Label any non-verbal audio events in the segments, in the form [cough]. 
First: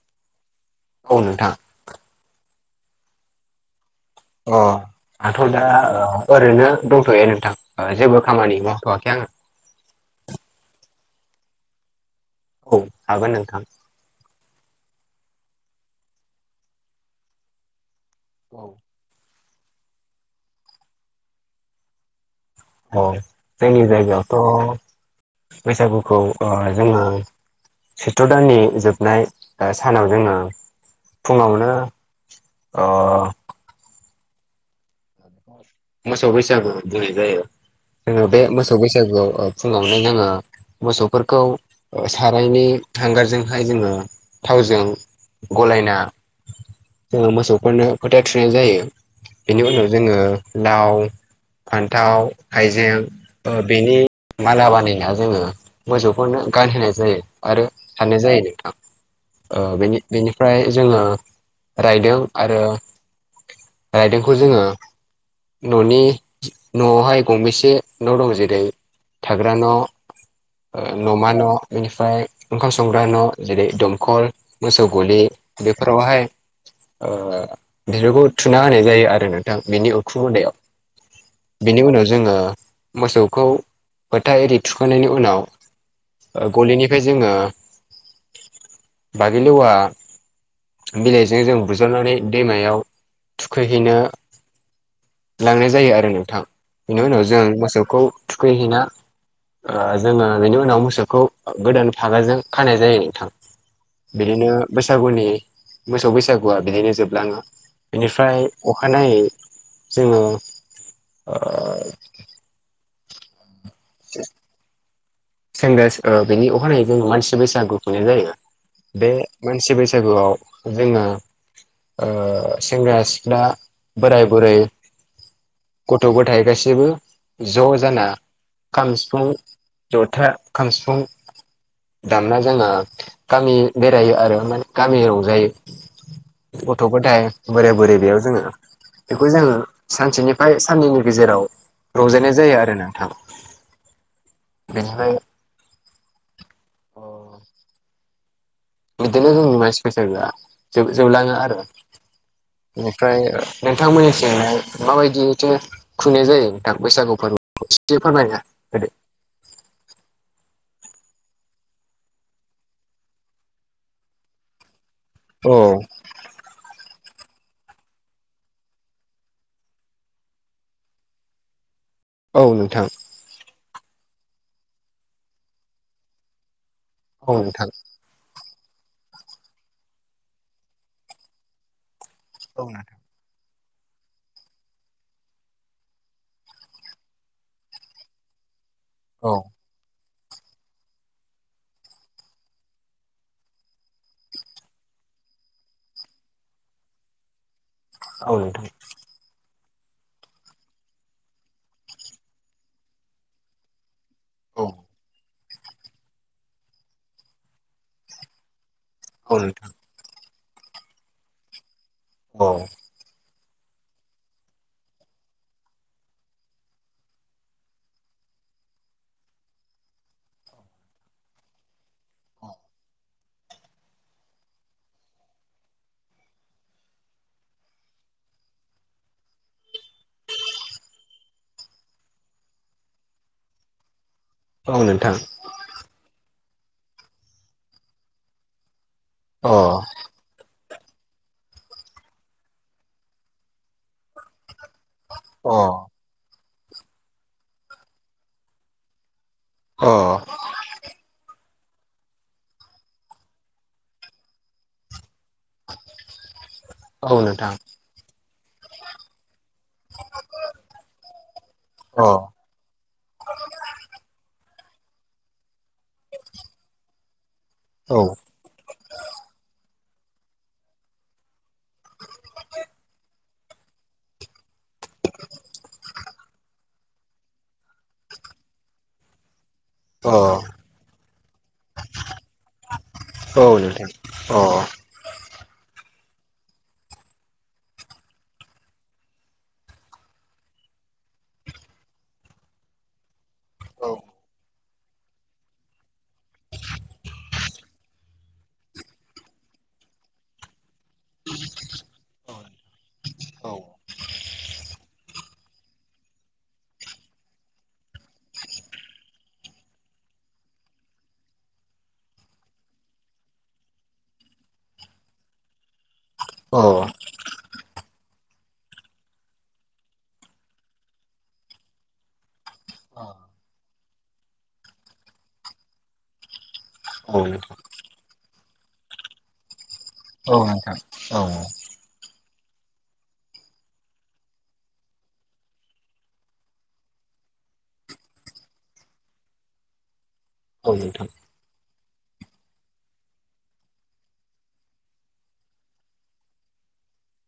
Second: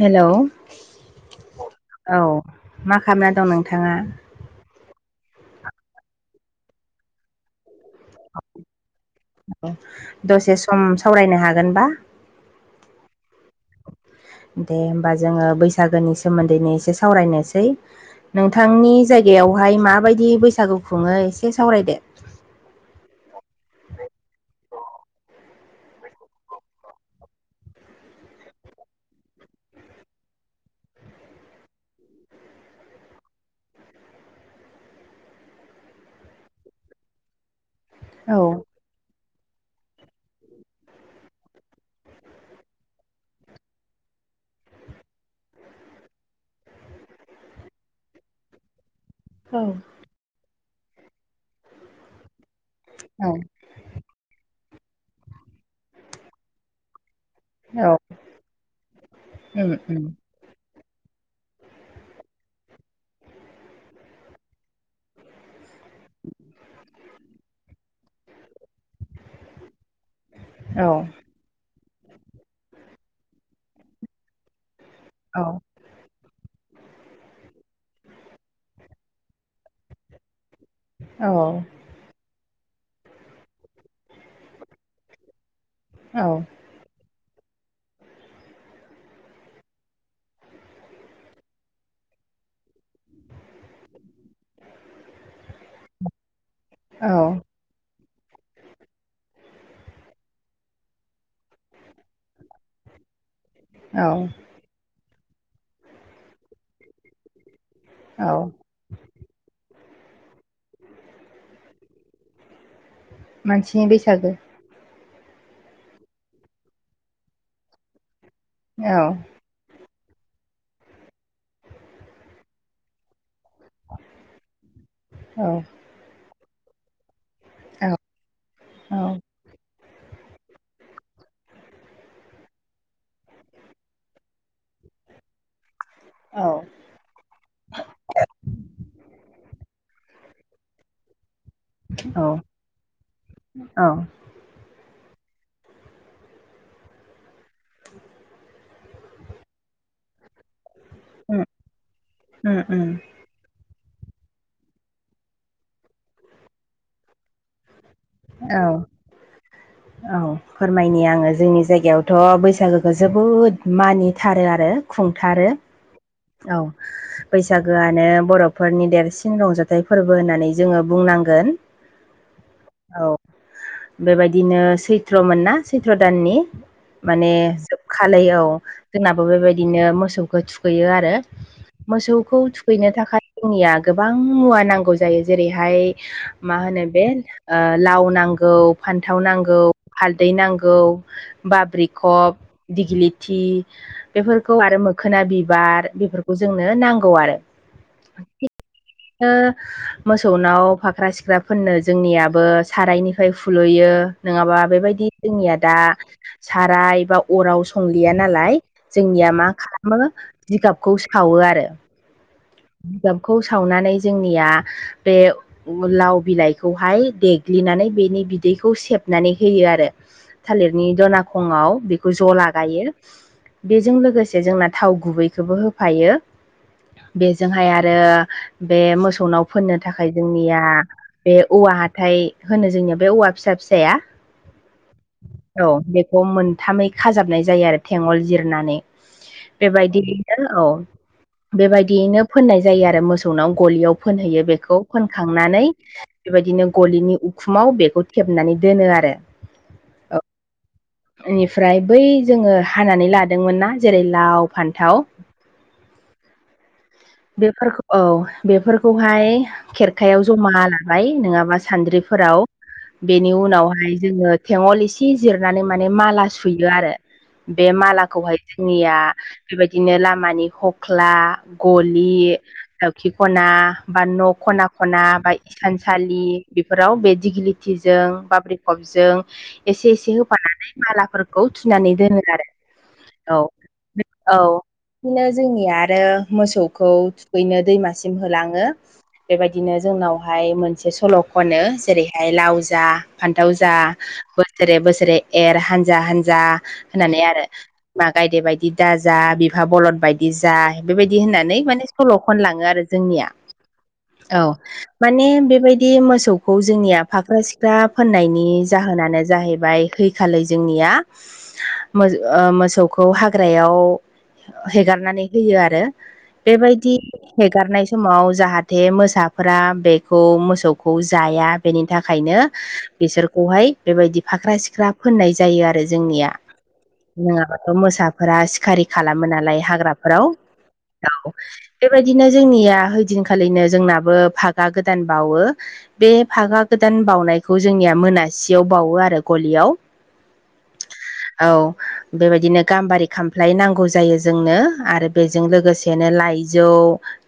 Hello औ नोंथां। औ मा खालामना दं नोंथाङा? अ आंथ' दा ओ ओरैनो दंथ'यो नोंथां ओ जेबो खामानि मावथ'वाखै आङो। औ दसे सम सावरायनो हागोनबा? औ हागोन नोंथां। दे होमबा जोङो बैसागोनि सोमोन्दैनो एसे सावरायनोसै औ नोंथांनि जायगायावहाय माबायदि बैसागु खुङो एसे सावरायदो। औ जोंनि जायगायावथ' बैसागुखौ ओ जोङो सैत्र दाननि जोबनाय ओ सानाव जोङो फुङावनो अ [inaudible] मोसौ बैसागु बुंनाय जायो जोङो बे औ मोसौ बैसागुआव ओ फुङावनो जोङो मोसौफोरखौ ओ सारायनि हांगारजोंहाय जोङो थावजों गलायना जोङो मोसौफोरनो फोथा थुनाय जायो। औ बेनि उनाव जोङो लाव फान्थाव हायजें ओ बेनि माला बानायना जोङो मोसौफोरनो गानहोनाय जायो। आरो औ सारनाय जायो नोंथा उम ओ बेनि उम बेनि फ्राय जोङो रायदों आरो रायदोंखौ जोङो न'नि न'आवहाय गंबेसे न' दं जेरै थाग्रा न' ओ औ न'मा न' बेनिफ्राय ओंखाम संग्रा न' जेरै दमखल मोसौ गलि औ बे फोरावहाय ओ बिलुखौ थुना होनाय जायो आरो नोंथां बेनि उ [unintelligible] औ बेनि उनाव जोङो मोसौखौ फोथा एरि थुखांनायनि उनाव औ ओ गलिनिफाय जोङो बागिलिवा बिलाइजों जों बुज्रावनानै दैमायाव थुखैहैनो लांनाय जायो आरो नोंथां बेनि औ उनाव जों मोसौखौ थुखैहैना ओ जोङो बेनि उनाव मोसौखौ गोदान फागाजों खानाय जायो नोंथां। औ बिदिनो बैसागुनि मोसौ बैसागुआ बिदिनो जोबलाङो। औ बेनिफ्राय अखानायै जोङो ओ मानसिनि बैसागो सेंग्रा स ओ बेनि अखानायै जों मानसि बैसागु खुंनाय जायो औ बे मानसि बैसागुआव जोङो ओ सेंग्रा-सिख्ला बोराय-बुरै, औ गथ'-गथाइ गासैबो ज' औ जाना खाम, औ सिफुं, ज'था, खाम, सिफुं दानना जोंना गामि बेरायो आरो माने गामियाव रंजायो। औ गथ'-गथाय बोराय बुरै बेयाव जोङो बेखौ जोङो सानसेनि बाय साननैनि गेजेराव औ रंजानाय जायो आरो नोंथां। औ बेनिफाय अ [inaudible] बिदिनो जोंनि मानसि बैसागोआ जोब-जोबलाङो उम आरो उम उम बेनिफ्राय नोंथां मोननिथिंहाय माबायदि इथिङो खुंनाय जायो नोंथां बैसागु फोरबो [unintelligible] औ औ फोरमायनि आङो जोंनि जायगायावथ' बैसागोखौ जोबोद मानिथारो आरो खुं थारो औ औ बैसागोआनो बर'फोरनि देरसिन रंजाथाइ फोरबो होननानै जोङो बुंनांगोन। औ नोंथां औ बेबायदिनो सैथ्र' मोन ना सैथ्र' दाननि औ माने नोंथां जो खालै औ जोंनाबो बेबायदिनो मोसौखौ थुखैयो आरो मोसौखौ औ थुखैनो नोंथां थाखाय जोंनिया गोबां मुवा नांगौ जायो जेरैहाय मा होनो बे ओ लाव नांगौ फान्थाव औ नांगौ हालदै नांगौ बाब्रिखब दिग्लिथि बेफोरखौ आरो मोखोना बिबार बेफोरखौ जोंनो नांगौ आरो औ ओ मोसौनाव फाख्रा-सिख्राफोरोननो जोंनियाबो सारायनिफ्राय फुलुयो। नङाबा औ बेबायदि जोंनिया दा साराय एबा अराव संलिया नालाय जोंनिया औ मा नोंथां खालामो जिगाबखौ सावो आरो औ जिगाबखौ सावनानै जोंनिया बे लाव बिलाइखौहाय देग्लिनानै बेनि बिदैखौ सेबनानै होयो आरो थालिरनि दनााखङआव बेखौ ज' लागायो। बेजों लोगोसे जोंना थाव गुबैखौबो होफायो। बेजोंहाय आरो बे मोसौनाव फोननो थाखाय जोंनिया बे औवा हाथाय होनो जोंनिया बे औवा फिसा फिसाया औ नोंथां औ बेखौ मोनथामै खाजाबनाय जायो आरो थेंगल जिरनानै अ बेबायदि औ बेबायदियैनो फोननाय जायो आरो मोसौनाव गलियाव फोनहैयो बेखौ अ फनखांनानै बेबायदिनो गलिनि उखुमाव बेखौ थेबनानै दोनो आरो अ औ बेनिफ्राय बै जोङो हानानै लादोंमोन नना जेरै लाव, फान्थाव औ नोंथां बेफोरखौ औ बेफोरखौहाय खेरखायाव जमा लाबाय नङाबा अ औ सान्द्रिफोराव बेनि उनावहाय जोङो थेंगल इसे जिरनानै माने माला सुयो आरो बे अ मालाखौहाय जोंनिया बेबायदिनो लामानि हख्ला गलि दावखि खना बा न' खना खना बा थानसालि बेफोराव बे दिगिलिथिजों बाबेखबजों एसे एसे होफानानै मालाफोरखौ थुनानै दोनो आरो औ द दे औ बिदिनो जोंनि आरो मोसौखौ थुखैनो दैमासिम होलाङो बेबायदिनो जोंनावहाय मोनसे सल' खनो जेरैहाय लावजा फान्थाव जा औ बोसोरे बोसोरे एर हानजा हानजा होननानै आरो बि मा गायदे बायदि दाजा बिफा बलन बायदि जा बेबायदि होननानै माने सल' औ खनलाङो आरो जोंनिया औ माने बेबायदि मोसौखौ जोंनिया फाख्रा सिख्रा फोननायनि जाहोनानो जाहैबाय आखालि जोंनिया मोसौखौ हाग्रायाव हेगारनानै होयो आरो अ औ नोंथां औ बेबायदि हेगारनाय समाव जाहाथे मोसाफोरा बेखौ मोसौखौ जाया बेनि थाखायनो बिसोरखौहाय बेबायदि फाख्रा सिख्रा फोननाय जायो आरो जोंनिया नोंथां जोंाबाथ' मोसाफोरा सिखारि खालामो नालाय हाग्राफोराव औ बेबायदिनो जोंनिया ओइदिनखालिनो जोंनाबो फागा गोदान बावो बे फागा गोदान बावनायखौ जोंनिया मोनासियाव बावो आरो गलियाव औ नोंथां औ बेबायदिनो गाम्बारि खामफ्लाय नांगौ जायो जोंनो आरो बेजों लोगोसेनो लाइजौ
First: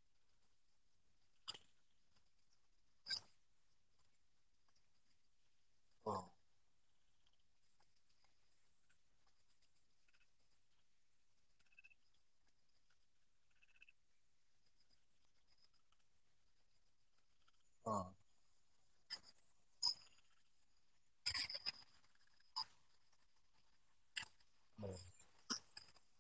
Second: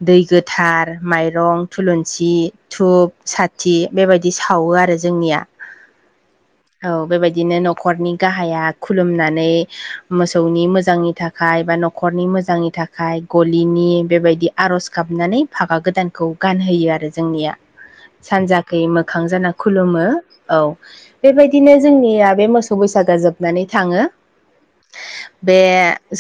दै गोथार माइरं थुलुंसि धुप साथि बेबायदि सावो आरो जोंनिया औ बेबायदिनो न'खरनि गाहाया खुलुमनानै मोसौनि मोजांनि थाखाय बा न'खरनि मोजांनि थाखाय गलिनि बेबायदि आर'ज गाबनानै फागा गोदानखौ गानहोयो आरो जोंनिया सानजाखै मोखां जाना खुलुमो औ बेबायदिनो जोंनिया बे मोसौ बैसागा जोबनानै थाङो बे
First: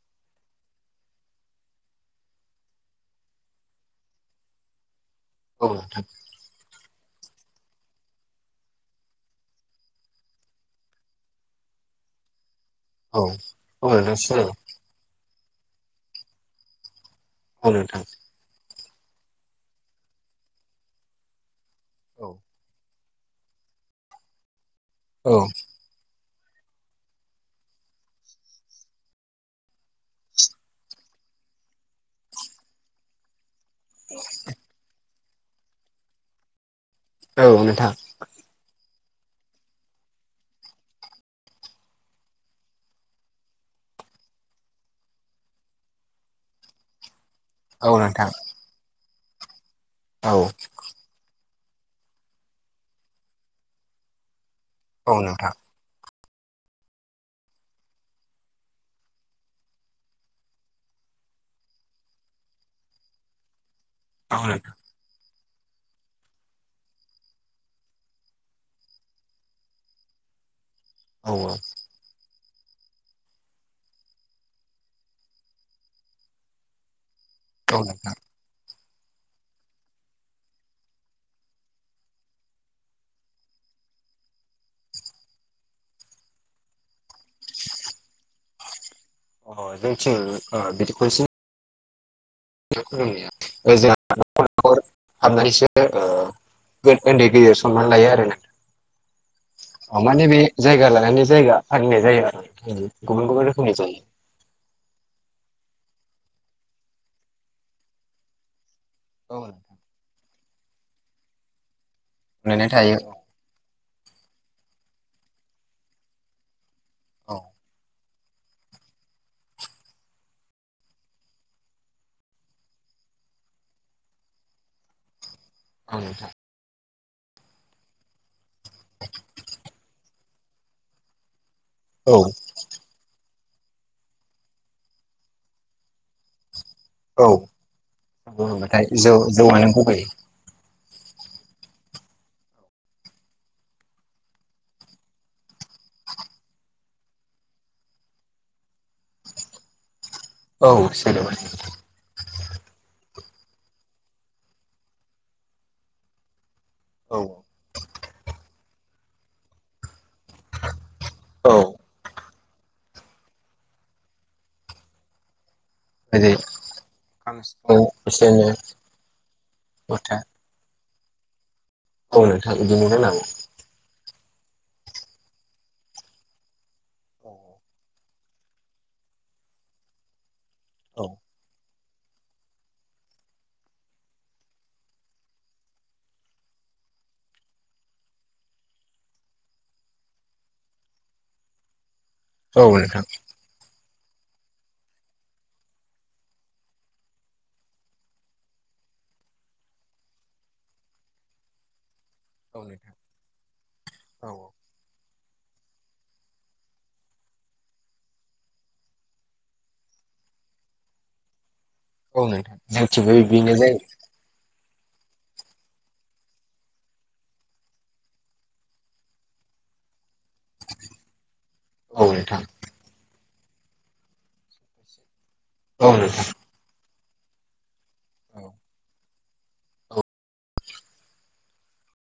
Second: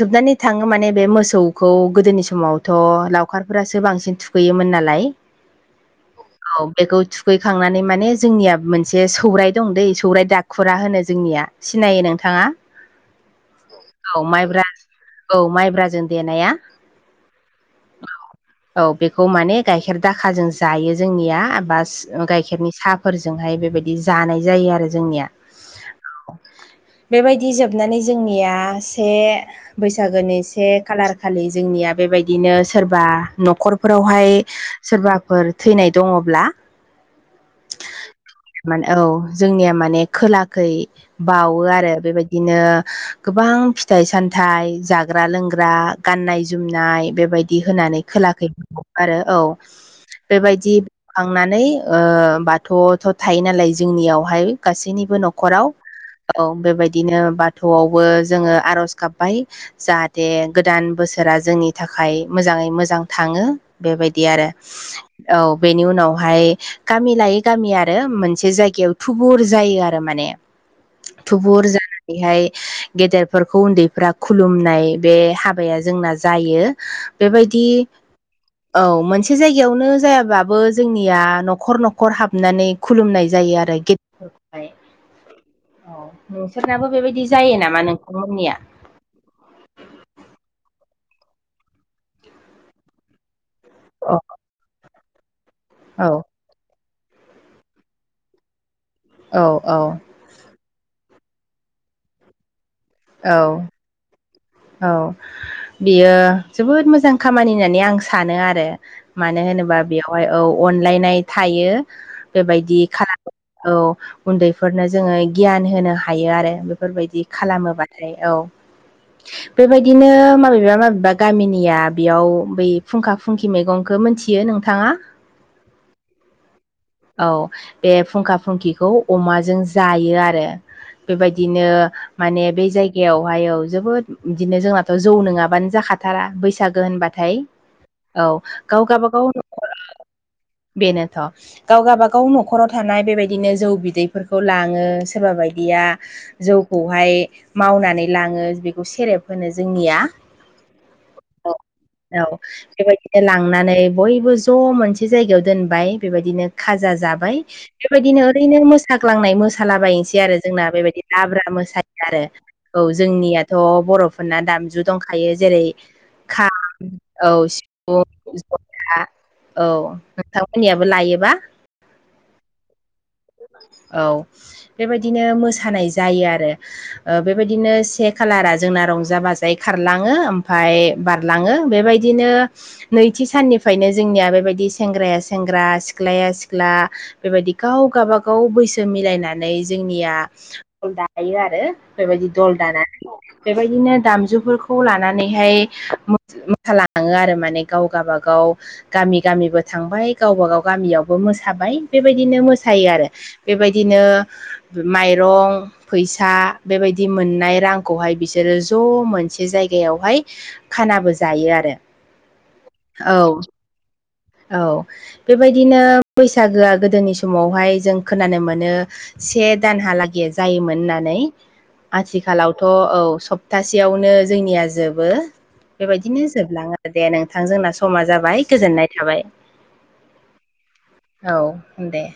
जोबनानै थाङो माने बे मोसौ बेखौ गोदोनि समावथ' लावखारफोरासो बांसिन थुखैयोमोन नालाय औ थ औ बेखौ थुखैखांनानै माने जोंनिया मोनसे सौराय दं दै सौराय दाख खुरा होनो जोंनिया सिनायो नोंथाङा औ नोंथां औ सिनायो माइब औ माइब्राजों देनाया अ नोंथां औ बेखौ माने गाइखेर दाखाजों जायो जोंनिया बास औ गाइखेरनि साहा फोरजोंहाय बेबायदि जानाय जायो आरो जोंनिया औ बेबायदि जोबनानै जोंनिया से बैसागोनि से खालार खालि जोंनिया बेबायदिनो सोरबा न'खरफोरावहाय सोरबाफोर थैनाय दङब्ला औ नोंथां मान औ जोंनिया माने खोलाखै बावो आरो बेबायदिनो गोबां फिथाइ सामथाइ जाग्रा लों [unintelligible] गाननाय जोमनाय बेबायदि औ होनानै नोंथां खोलाखै बावो आरो औ। औ बेबायदि बावखांनानै ओ बाथौवावथ' थायो नालाय जोंनियावहाय औ गासैनिबो नोंथां न'खराव औ बेबायदिनो बाथौआवबो जोङो आरज गाबबाय जाहाथ दे गोदान बोसोरा जोंनि थाखाय मोजाङै मोजां थाङो बेबायदि औ आरो नोंथां औ बेनि उनावहाय गामि लायै गामि आरो मोनसे जायगायाव थुबुर जायो आरो माने औ थुबुर जानानैहाय गेदेरफोरखौ उन्दैफ्रा खुलुमनाय बे हाबाया जोंना जायो बेबायदि औ नोंथां औ मोनसे जायगायावनो जायाबाबो जोंनिया न'खर-न'खर हाबनानै खुलुमनाय जायो आरो गे [unintelligible] औ नोंसोरनाबो बेबायदि जायो नामा नोंथांमोननिया। अ जोंथिं बिदि [unintelligible] [unintelligible] ओ औ जोङा नखर-नखर हाबनानैसो ओ गोद उन्दै गेदेर सनमान लायो आरो औ औ ना माने बे जायगा लानानै जायगा फालिनाय जायो आरो गुबुन-गुबुन औ रोखोमनि जायो। औ बियो जोबोद मोजां खामानि होननानै आं सानो आरो। औ मानो होनोबा बेवहाय औ अनलायनाय थायो अनलायनाय बेबायदि थायो खालाम औ उन्दैफोरनो जोङो गियान होनो हायो आरो बेफोरबायदि औ खालामोबा। ओमफ्राय औ। बेबायदिनो माबेबा-माबेबा गामिनिया बेयाव बै फुंखा फुंखि मैगंखौ मिथियो नोंथाङा। औ नोंथां। औ बे फुंखा फुंखिखौ अमाजों जायो आरो। बेबायदिनो औ माने बे जायगायावहाय औ जोबोद बिदिनो जोंनाथ' जौ नङाबानो जाखाद थारा बैसागो औ होनबाथाय औ होनबाथाय गाव गावबा जौ गाव जौआनो गुबै [unintelligible] बेनोथ' गाव गावबागाव न'खराव थानाय बेबायदिनो जौ बिदैफोरखौ लाङो सोरबा बायदिया जौखौहाय मावनानै लाङो बेखौ सेरेब होनो जोंनिया। औ सेरेब औ होनो। औ बेबायदिनो लांनानै बयबो ज' मोनसे जायगायाव दोनबाय बेबायदिनो खाजा औ जाबाय बेबायदिनो ओरैनो मोसाग्लांनाय मोसालाबायनोसै बेदि आरो जोंना बेबायदि लाब्रा औ मोसायो। आरो औ जोंनियाथ' बर'फोरना दामजु दंखायो जेरै जेरै खाम औ खाम सिफुं सेरजा जथा औ जथा नोंथां मोननियाबो लायोबा। औ नोंथां बिदिनो लायो। औ बेबायदिनो मोसानाय जायो आरो बेबायदिनो से खालारा जोंना रंजा बाजायै खारलाङो ओमफाय औ बारलाङो बेबायदिनो नैथि साननिफ्रायनो जोंनिया बेबायदि सेंग्राया सेंग्रा सिख्लाया सि ख्ला बेबायदि गाव गावबागाव बैसो मिलायनानै जोंनिया दल दायो आरो बेबायदि दल नोंथां दानानै बेबायदिनो दामजुफोरखौ लानानैहाय मो मोसालाङो आरो माने गाव गावबागाव गामि गामिबो थांबाय गावबागाव गामियाव बो मोसाबाय बेबायदिनो औ मोसायो नोंथां आरो बेबायदिनो औ माइरं फैसा बेबायदि मोननाय रांखौहाय बिसोरो ज' मोनसे जायगायावहाय खानाबो जायो आरो। औ नोंथां जोंथिबो औ बेनो जायो। औ बेबायदिनो बैसागोआ गोदोनि समावहाय जों खोनानो मोनो से दानहालागै जायोमोन होननानै औ नोंथां आथिखालाव थ' औ सप्तासेयावनो जोंनिया जोबो औ बेबायदिनो नोंथां जोबलाङा दे नोंथां जोंना समा जाबाय औ गोजोननाय थाबाय औ दे।